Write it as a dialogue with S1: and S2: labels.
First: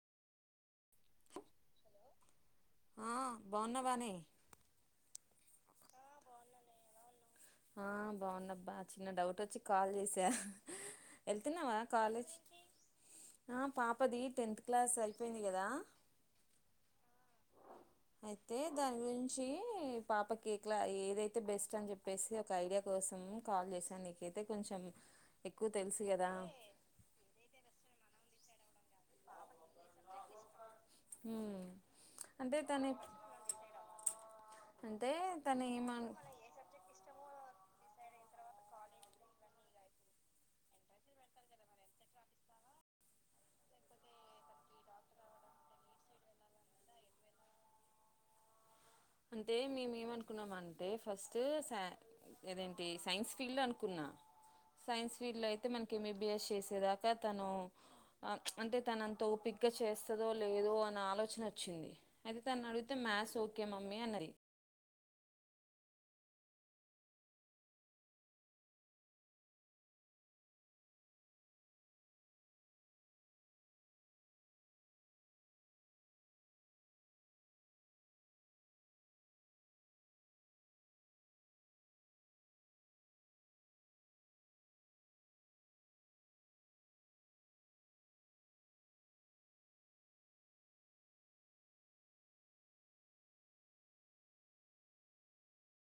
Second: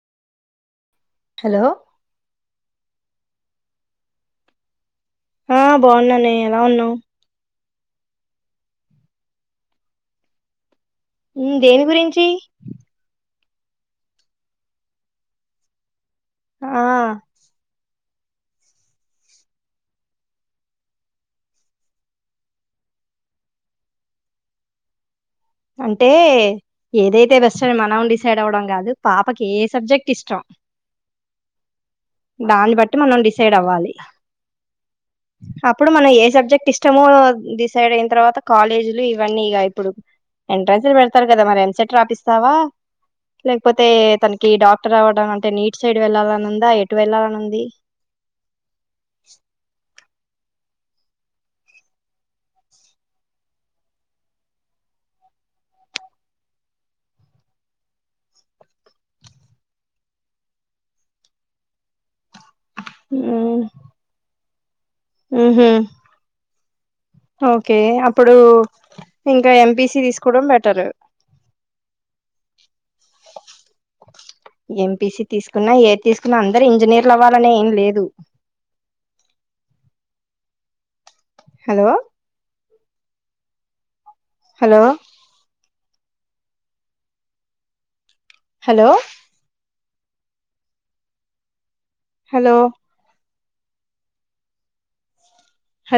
S1: Hello.
S2: ఆ బాన్నావానే.
S1: ఆ బాన్నానే ఎలా ఉన్నావు.
S2: ఆ బాగున్నబ్బా చిన్న డౌట్ వచ్చి కాల్ చేసా.
S1: ఉం
S2: వెళ్తున్నావా
S1: దేని గురించి.
S2: కాలేజ్ ఆ పాపది టెన్త్ క్లాస్ అయిపోయింది కదా.
S1: ఆ.
S2: అయితే దానీ గురించి పాపకి ఎట్లా కెదైతే బెస్ట్ అని చెప్. చెప్పేసి ఒక ఐడియా కోసం కాల్ చేశాను నీకైతే కొంచెం. ఎక్కువ తెలుసు
S1: అంటే
S2: కదా
S1: ఏదైతే బెస్ట్ అని మనం డీస్. డిసైడ్ అవడం కాదు పాపకి ఏ సబ్జెక్ట్ ఇష్టం.
S2: ఉమ్ అంటే
S1: దాన్ని
S2: తను
S1: బట్టి మనం డిసైడ్ అవ్వాలి
S2: అంటే తను
S1: అప్పుడు మనం
S2: ఏమను
S1: ఏ సబ్జెక్ట్ ఇష్టమో. డిసైడ్ అయిన తర్వాత కాలేజీలు ఇవన్నీ ఇగా ఇప్పుడు. ఎంట్రన్స్లు పెడతారు కదా మరి ఎంసెట్ రాపిస్తావా లేకపోతే తనకి డాక్టర్ అవ్వడం అంటే నీట్ సైడ్ వెళ్ళాలని ఉందా ఎటు వెళ్ళాలనఉంది.
S2: అంటే మేం ఏమనూ. అనుకున్నాము అంటే ఫస్ట్ స అదేంటి సైన్స్ ఫీల్డ్ అనుకున్నా సైన్స్ ఫీల్డ్ అయితే మనకి ఎంబీబీఎస్ చేసేదాకా తను అంటే తన అంత ఓపిగ్గ చేస్తదో లేదో అన్న ఆలోచన వచ్చింది. అయితే తననీ అడుగుతే మ్యాథ్స్ ఓకే మా.
S1: ఊహూ ఓకే అప్పుడు ఇంకా ఎంపీసి తీసుకోవడం బెటరూ. ఎంపీసి తీసుకున్నా ఏది తీసుకున్నా అందరు ఇంజనీర్లు అవ్వాలనే ఏం లేదు. హలో. హలో. హలో. హలో.